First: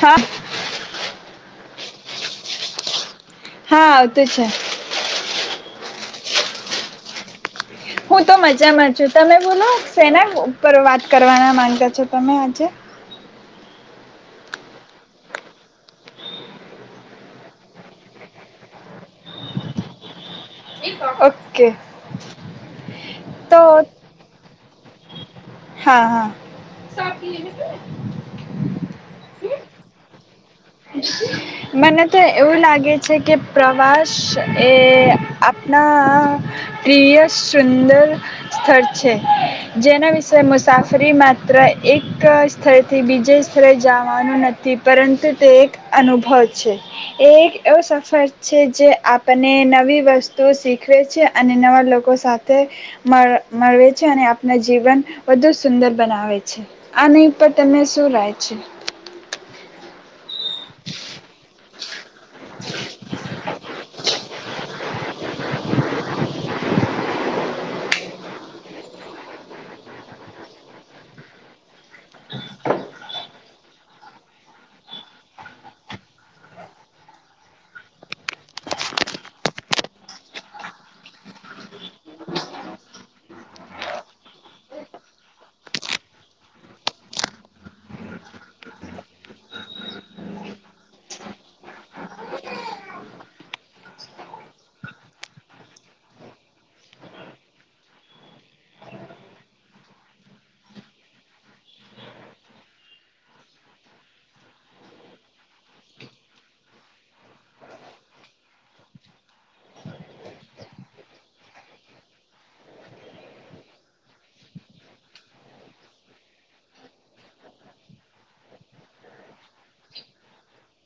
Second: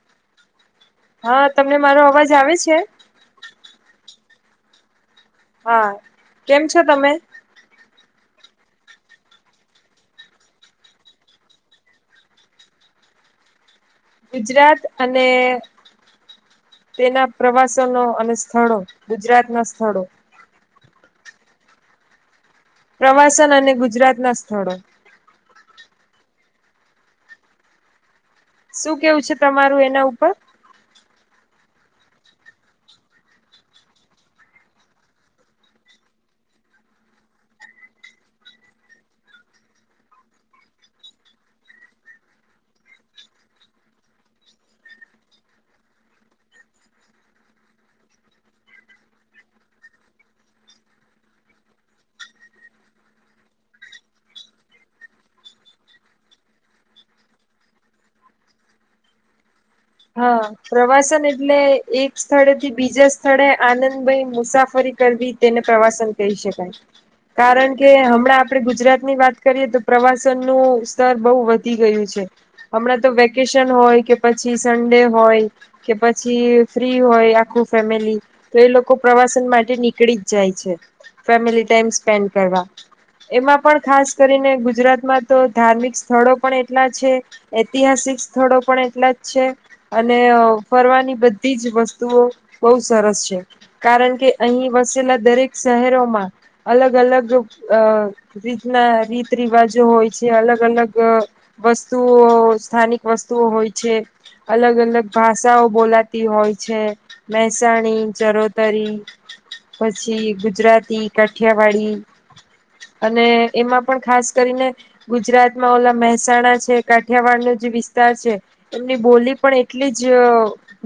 હા હા તમને મારો અવાજ આવે છે. હા આવતું છે. હા કેમ છો તમે હું તો મજામાં છું તમે બોલો સેના ઉપર વાત કરવાના માંગ્યા છો તમે આજે ગુજરાત અને તેના પ્રવાસો ન અને સ્થળો ગુજરાત ના સ્થળો ઓકે પ્રવાસન તો અને ગુજરાત ના સ્થળો હા હા. શું કેવું છે તમારું એના ઉપર મને તો એવું લાગે છે કે પ્રવાસ એ આપણા પ્રિય સુંદર સ્થળ છે જેના વિશે મુસાફરી માત્ર એક સ્થળથી બીજે સ્થરે જવાનું નથી પરંતુ તે એક અનુભવ છે એ એક એવો સફર છે જે આપને નવી વસ્તુ શીખવે છે અને નવા લોકો સાથે મળ મળવે છે અને આપના જીવન વધુ સુંદર બનાવે છે આની ઉપર તને શું રાય છે હા પ્રવાસન એટલે એક સ્થળેથી બીજા સ્થળે આનંદભાઈ મુસાફરી કરવી તેને પ્રવાસન કહી શકાય કારણ કે આપણા આપણે ગુજરાતની વાત કરીએ તો પ્રવાસનનું સ્તર બહુ વધ ધી ગયું છે હમણાં તો વકેશન હોય કે પછી પછ સન્ડે હોય કે પછી ફ્રી હોય આખું ફેમિલી તો એ લોકો પ્રવાસન માટે નીકળી જ જાય છે ફેમિલી ટાઈમ સ્પેન્ડ કરવા એમાં પણ ખાસ કરીને ગુજરાતમાં તો ધાર્મિક સ્થળો પણ એટલા છે ઐતિહાસિક સ્થળો પણ એટલા અને ફરવાની બધી જ વસ્તુઓ બહુ સરસ છે કારણ કે અહીં વસેલા દરેક શહેરોમાં અલગ અલગ અ રીતના રીત રિવાજો હોય છે અલગ અલગ વસ્તુઓ સ્થાનિક વસ્તુઓ હોય છે. અલગ અલગ ભાષાઓ બોલાતી હોય છે મહેસાણી, ચરોતરી પછી ગુજરાતી, કાઠિયાવાડી અને એમાં પણ ખાસ કરીને ગુજરાતમાં ઓલા મહેસાણા છે કાઠિયાવાડનો જે વિસ્તાર છે ની બોલી પણ એટલી જ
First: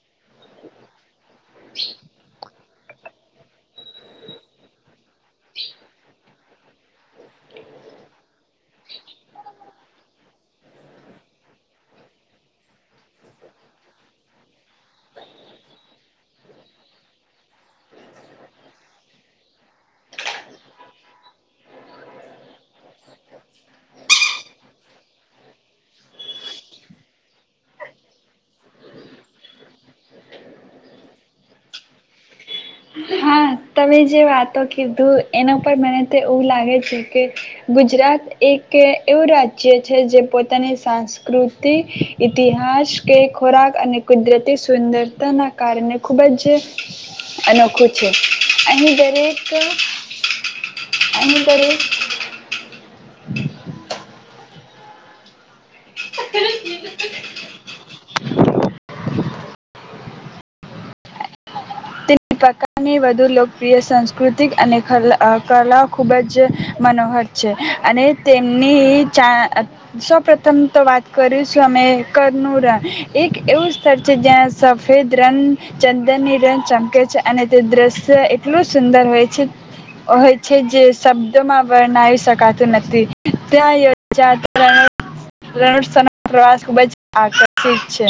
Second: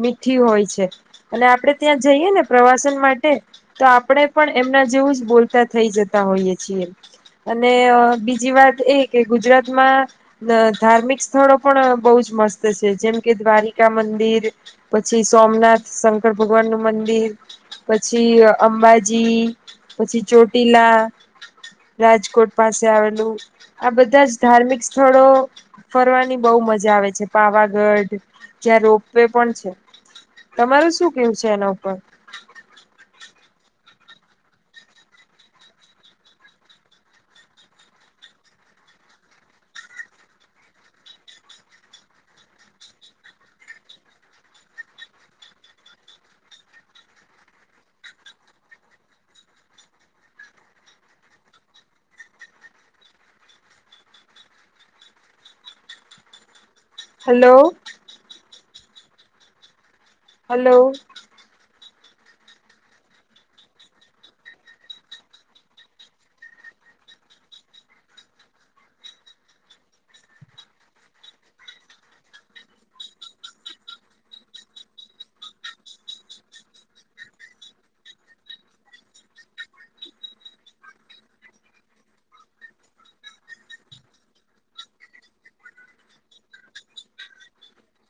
મીઠી હોય છે અને આપણે ત્યાં જઈએ ને પ્રવાસન માટે તો આપણે પણ એમના જેવું જ બોલતા થઈ જતા હોઈએ છીએ અને બીજી વાત એ કે ગુજરાતમાં ધાર્મિક સ્થળો પણ બહુ જ મસ્ત જેમ કે દ્વારિકા મંદિર પછી સોમનાથ શંકર ભગવાન નું મંદિર પછી અંબાજી પછી ચોટીલા રાજકોટ પાસે આવેલું આ બધા જ ધાર્મિક સ્થળો ફરવાની બહુ મજા આવે છે પાવાગઢ જ્યાં રોપ વે પણ છે તમારું શું કેવું છે એના ઉપર હા તમે જે વાતો કીધું એના પર મને તો એવું લાગે છે કે ગુજરાત એક એવું રાજ્ય છે જે પોતાની સાંસ્કૃતિ, ઇતિહાસ કે, ખોરાક અને કુદરતી સુંદરતાના કારણે ખૂબ જ અનોખું છે અહીની દરેક અહીની દરેક હલો હલો વધુ લોકપ્રિય સાસ્કૃતિક અને ખલા અ કલા ખુબ જ મનોહર છે અને તેમની ચા સૌ પ્રથમ તો વાત કરી છું અમે કરનું રન એક એવું સ્થળ છે જ્યાં સફેદ રન ચંદનની જેમ ચમકે અને તે દ્રશ્ય એટલું સુંદર હોય છે હોય છે જે શબ્દમાં વર્ણવી શકાતું નથી ત્યાં યોજા તા પ્રવાસ ખૂબ આષિત છે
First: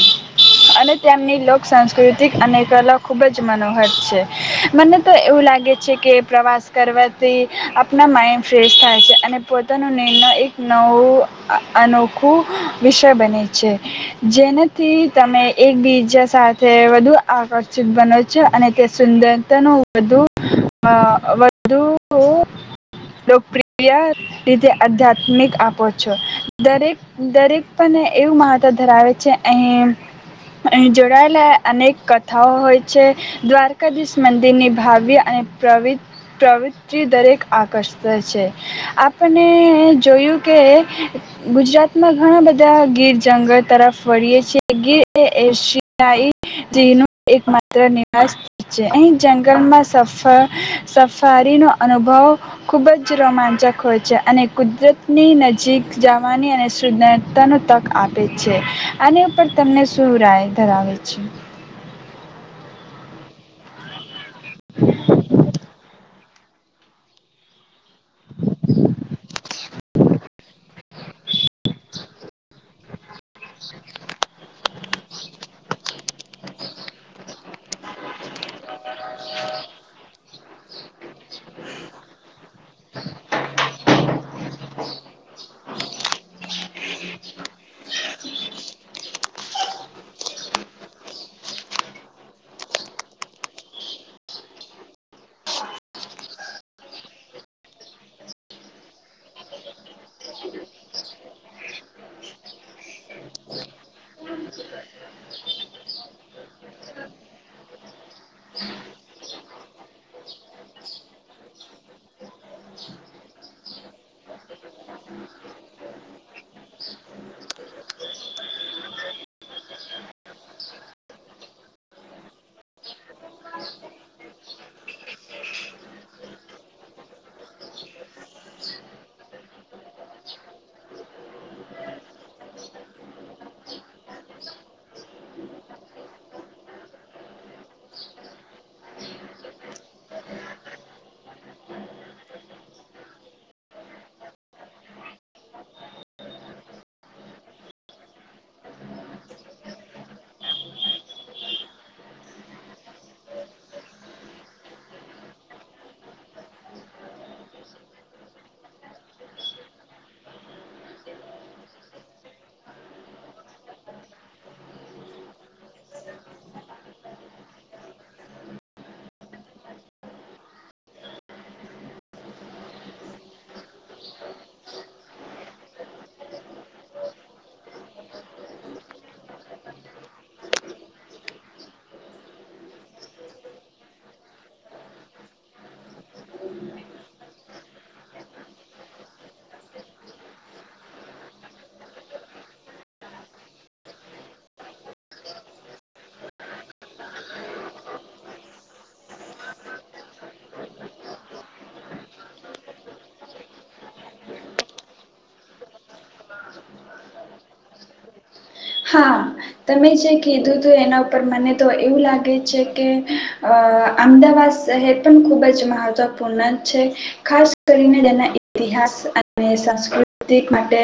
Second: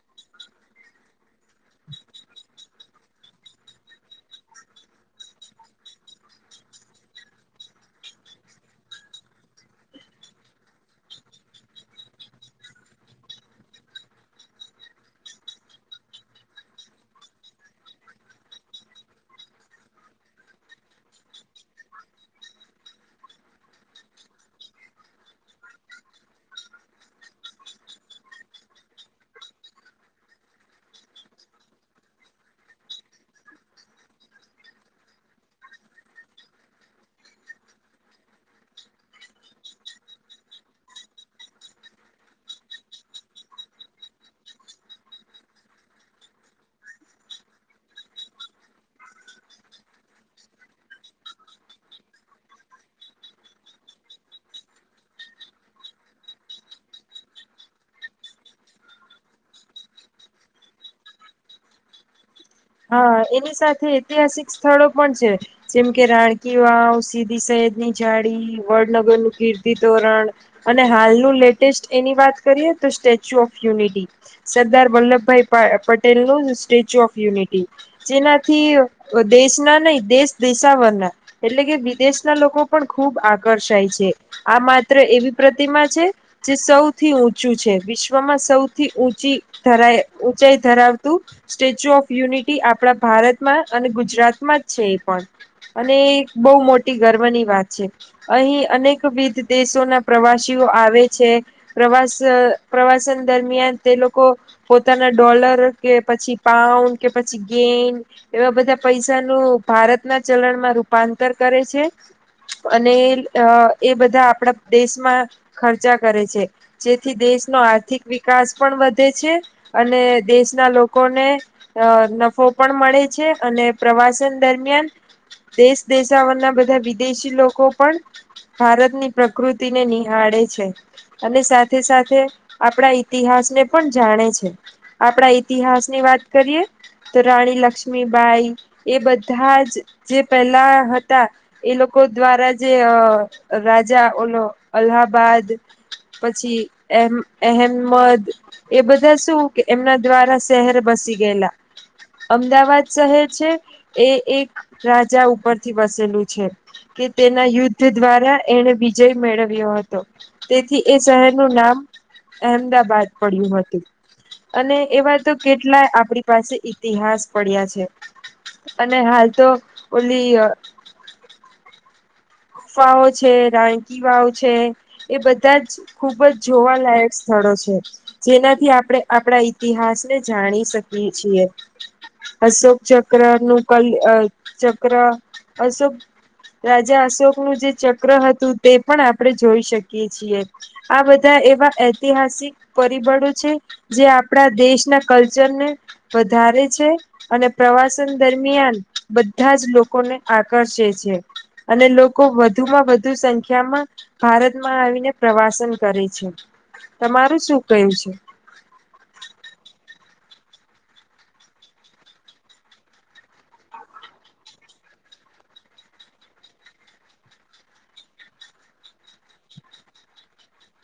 અને તેમની લોક સંસ્કૃતિ અને કલા ખુબ જ મનો છે મને તો એવું લાગે છે કે પ્રવાસ કરવાથી આપણા માઇન્ડ ફ્રેશ થાય છે અને પોતાનો નિર્ણય એક નવો અનોખું વિષય બને છે જેનાથી તમે એકબીજા સાથે વધુ આકર્ષિત બનો છો અને તે સુંદરતાનું વધુ અ વધુ લોકપ્રિય રીતે આધ્યાત્મિક આપો છો દરેક દરેક પણને એવું મહત્વ ધરાવે છે અહીં અહી જોડાયેલા અનેક કથાઓ હોય છે દ્વારકાધીશ મંદિર ની ભાવ્ય અને પ્રવી પ્રવતિ દરેક આકર્ષ છે આપણે જોયું કે ગુજરાતમાં ઘણા બધા ગીર જંગલ તરફ વળીએ છેએ ગીરએ શિકઈ જીવનો એકમાત્ર છે અહીં જંગલમાં સફારી સફારીનો અનુભવ ખૂબ જ રોમાંચક હોય છે અને કુદરતની નજીક જવાની અને સદરતાનો તક આપે છે આની ઉપર તમને શું રાય ધરાવે છે હા એની સાથે ઐતિહાસિક સ્થળો પણ છે જેમ કે રાણ કિવા ઓ સીબી સે ની જાડી વડનગર નું કીર્ત તોરણ અને હાલનું લેટેસ્ટ એની વાત કરીએ તો statue of unity Sardar Vallabhbhai પા પટેલનું સ્ટેચ્યુ ઓફ યુનિટી જેનાથી દેશના નહી દેશ દિેશાવરના એટલે કે વિદેશના લોકો પણ ખુબ આકર્ષાય છે આ માત્ર એવી પ્રતિમા છે જે સૌથી ઊંચું છે વિશ્વમાં સૌથી ઉંચી ધારાય ઊંચાઈ ધરાવતું સ્ટેચ્યુ ઓફ યુનિટી આપણા ભારતમાં અને ગુજરાતમાં જ છે એ પણ અને બહુ મોટી ગર્વની વાત છે અહીં અનેકવિધ દેશોના પ્રવાસીઓ આવે છે પ્રવાસ પ્રવાસન દરમિયાન તે લોકો પોતાના ડોલર કે પછી પાઉન્ડ કે પછી ગેન એવા બધા પૈસાનું ભારતના ચલણમાં રૂપાંતર કરે છે અને એ બધા આપણા દેશમાં ખર્ચા કરે છે જેથી દેશનો આર્થિક વિકાસ પણ વધે છે અને દેશના લોકોને અ નફો પણ મળે છે અને પ્રવાસન દરમિયાન દેશ દેશવારના બધા વિદેશી લોકો પણ ભારતની પ્રકૃતિને નિહાળે છે અને સાથે સાથે આપણા ઈતિહાસને પણ જાણે છે આપણા ઈતિહાસની વાત કરીએ તો રાણી લક્ષ્મીબાઈ એ બધા જ જે પહેલા હતા એ લોકો દ્વારા જે અ રાજા ઓનો અલ્હાબાદ પછી અહ અહેમદ એ બધા શું કે એમના દ્વારા શહેર બસી ગેલા અમદાવાદ શહેર છે એ એક રાજા ઉપરથી વસેલું છે કે તેના યુદ્ધ દ્વારા એને વિજય મેળવ્યો હતો તેથી એ શહેરનું નામ અહેમદાબાદ પડ્યું હતું અને એવા તો કેટલાય આપ આપડી પાસે ઈતિહાસ પડ્યા છે અને હાલ તો ઓલી ગુફા ઓ છે રાણકી વાવ છે એ બધા જ ખુબ જ જોવાલાયક સ્થળો છે જેનાથી આપણે આપણા ઈતિહાસને જાણી શકીએ છીએ અશોક ચક્ર નું કલ ચક્ર અશોક જે અશોકનું જે ચક્ર હતું તે પણ આપણે જોઈ શકીએ છીએ આ બધા એવા ઐતિહાસિક પરિબળો છે જે આપણા દેશના કલ્ચરને વધારે છે અને પ્રવાસન દરમિયાન બધા જ લોકોને આકર્ષે છે અને લોકો વધુમાં વધુ સંખ્યામાં ભારતમાં આવીને પ્રવાસન કરે છે તમારું શું કહું છે હા તમે જે કીધું હતું એના ઉપર મને તો એવું લાગે છે કે અ અમદાવાદ શહેર પણ ખુબ જ મહત્વપૂર્ણ છે ખાસ કરીને તેના ઇતિહાસ અને સાસ્કૃતિક માટે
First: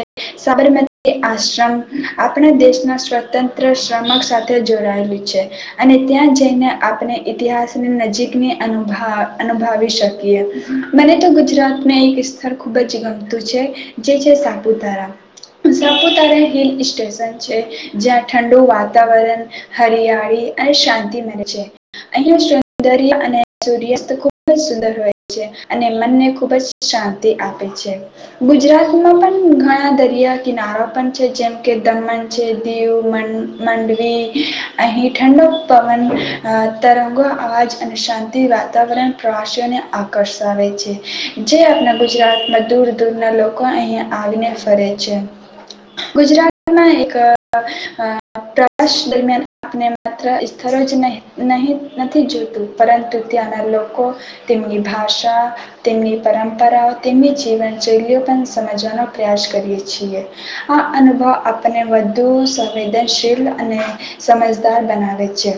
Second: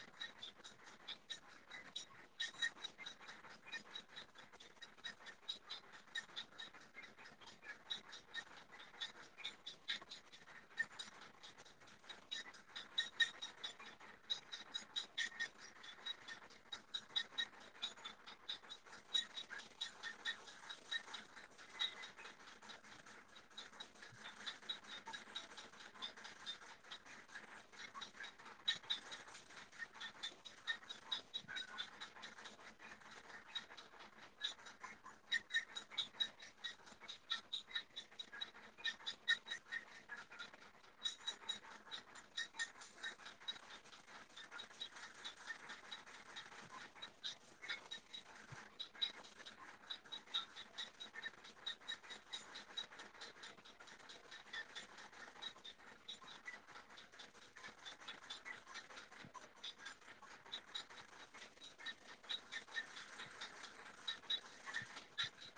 સાબરમતી આશ્રમ આપણે દેશના સ્વતંત્ર શ્રમક સાથે જોડાયેું છે અને ત્યાં જઈને આપણે ઈતિહાસની નજીકની અનુભ અનુભાવ શકીએ મને તો ગુજરાતને એક સ્થળ ખુબ જ ગમતું છે જે છે સાપુતારા સાપુતારા હિલ સ્ટેશન જ્યાં ઠંડુ વાતાવરણ હરિયાળી અને શાંતિ મળને છે અહિયાં સૌંદર્ય અને સૂર્યાસ્ત ખૂબ જ સુંદર હોય છે અને મનને ખુબ જ શાંતિ આપે છે ગુજરાતમાં પણ ઘણા દરિયા કિનારા પણ છે જેમ કે દમન દીવ મંડવી અહી ઠંડો પવન અ તરંગો અવાજ અને શાંતિ વાતાવરણ પ્રવાસીઓને આકર્ષાવે છે જે આપણા ગુજરાતમાં દૂર દૂર ના લોકો અહીં આવીને ફરે છે ગુજરાત મા અ પ્રવાસ દરમિયાન આપણે માત્ર સ્થળ જ નહી નહી નથી જોતું પરંતુ ત્યાંના લોકો તેમની ભાષા તેમની પરંપરાઓ તેમની જીવનશૈલીઓ પણ સમજવાનો પ્રયાસ કરીયે છીએ આ અનુભવ આપણને વધુ સંવેદનશીલ અને સમજદાર બનાવે છે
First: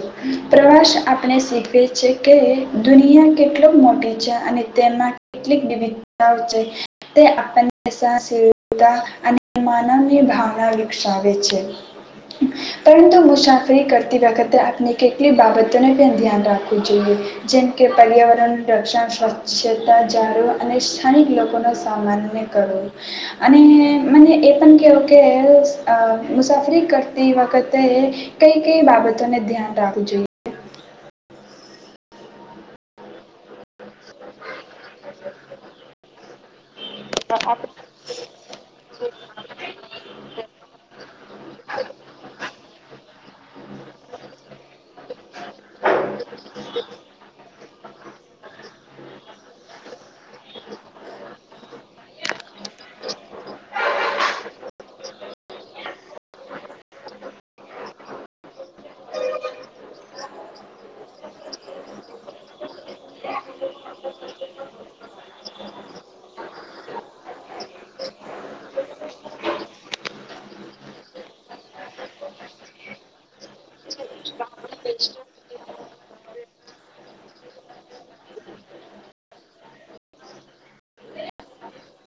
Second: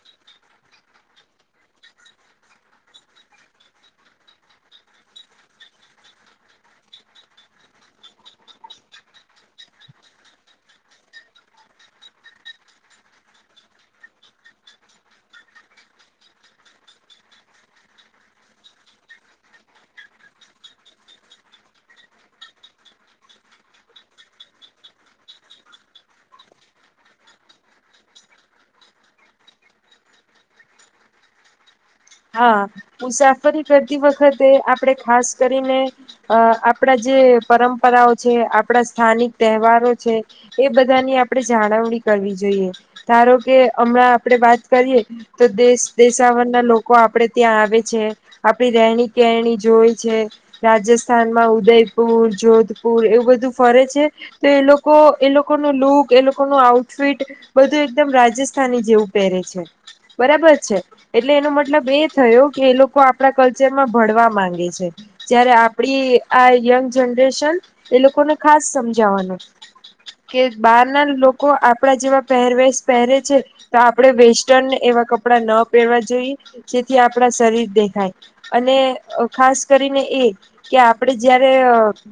પ્રવાસ આપણે શીખવી છી કે દુનિયા કેટલોક મોટી છે અને તેમાં કેટલીક વિવિધતાઓ છે તે આપણનેતા અને માનવની ભાવના વિકસાવે છે પરંતુ મુસાફરી કરતી વખતે આપણે કેટલીક બાબતોને પણ ધ્યાન રાખવું જોઈએ જેમ કે પર્યાવરણ રક્ષણ સ્વચ્છતા જાળો અને સ્થાનિક લોકો ન સામાન કરવો અને મને એ પણ કેવો કે મુસાફરી કરતી વખતે કઈ કઈ બાબતોને ધ્યાન રાખવું જોઈએ હા મુસાફરી કર તી વખતે આપણે ખાસ કરીને અ આપ આપણા જે પરંપરાઓ છે આપણા સ્થાનિક તહેવારો છે, એ બધાની આપણેે જાળવણી કરવી જોઈએ. ધારો કે, હમણાં આપડે વાત કરીએ તો દેશ-દેશાવરના લોકો લોકો આપડે ત્યાં આવે છે, આપડી રહેણી-કેરણી જોય છે, રાજસ્થાનમાં ઉદયપુર, જોધપુર એવું બધું ફરે છે, તો એ લોકો એ લોકોનું લુક, એ લોકોનું આઉટફિટ બધું એકદમ રાજસ્થાની જેવું પહેરે છે. બરાબર છે, એટલે એનું મતલબ એ થયો કે એ લોકો આપણા કલ્ચર માં ભળવા માંગે છે, જ્યારે આપડી આ યંગ જનરેશન એ લોકોને ખાસ સમજાવાનું કે બહાર ના લોકો આપડા જેવા પહેરવેશ પહેરે છે, તો આપણે વેસ્ટર્ન એવા કપડા ન પહેરવા જોઈએ. જેથી આપણા શરીર દેખાય, અને ખાસ કરીને એ કે આપણેે જયારે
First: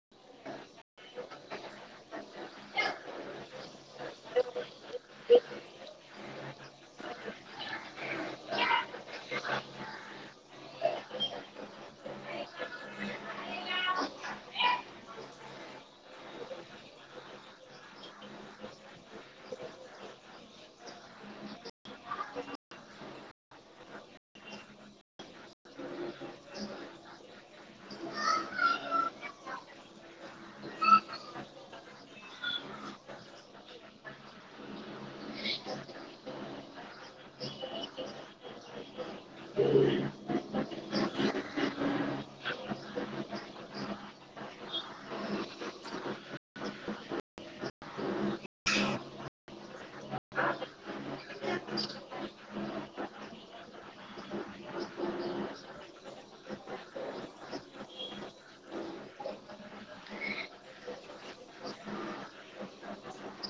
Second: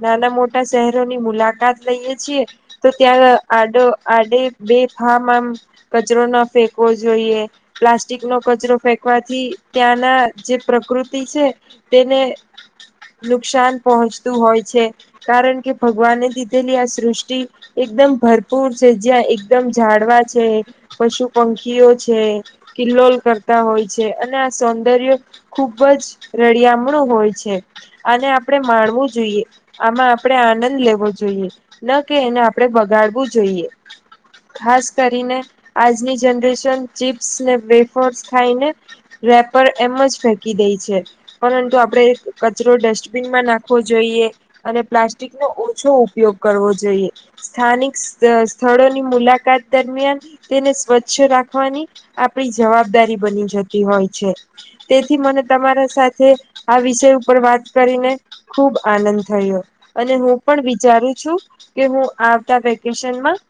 નાના-મોટા શહેરોની મુલાકાત લઈએ છીએ, તો ત્યાં આડો-આડે બે ફામ આમ કચરો ન ફેંકવો જોઈએ, પ્લાસ્ટિક નો કચરો ફેંકવાથી થી ત્યાંના જે પ્રકૃતિ છે તેને નુકસાન પહોંચતું હોય છે, કારણ કે ભગવાને દીધેલી આ સૃષ્ટિ એકદમ ભરપૂર છે, જ્યાં એકદમ ઝાડવા છે, પશુ-પંખીઓ છે, કિલ્લોલ કરતા હોય. છે આ સૌંદર્ય ખુબ જ રળિયામણું હોય છે, આને આપણે માણવું જોઈએ, આમાં આપણે આનંદ લેવો જોઈએ, ન કે એને આપણે બગાડવું જોઈએ, ખાસ કરીને આજની જનરેશન ચીપ્સ ને વફર્સ ખાઈને. રેપર એમ જ ફેંકી દે છે, પરંતુ આપણે કચરો ડસ્ટબીનમાં નાખવો જોઈએ અને પ્લાસ્ટિક નો ઓછો ઉપયોગ કરવો જોઈએ. સ્થાનિક સ્થળોની મુલાકાત દરમિયાન તેને સ્વચ્છ રાખવાની આપણી જવાબદારી બની જતી. તેથી મને તમારા સાથે આ વિષય ઉપર વાત કરીને ખુબ આનંદ થયો, અને હું પણ વિચારું છું કે હું આવતા વેકેશનમાં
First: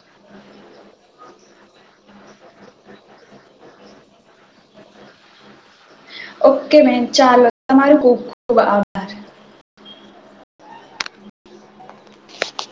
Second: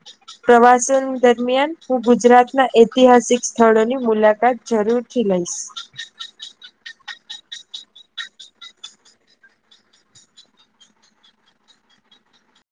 પ્રવાસન દરમિયાન હું ગુજરાતના ઐતિહાસિક સ્થળોની મુલાકાત જરૂર. લઈશ. ઓકે મેમ, ચાલો. તમારો ખૂબ ખૂબ આભાર.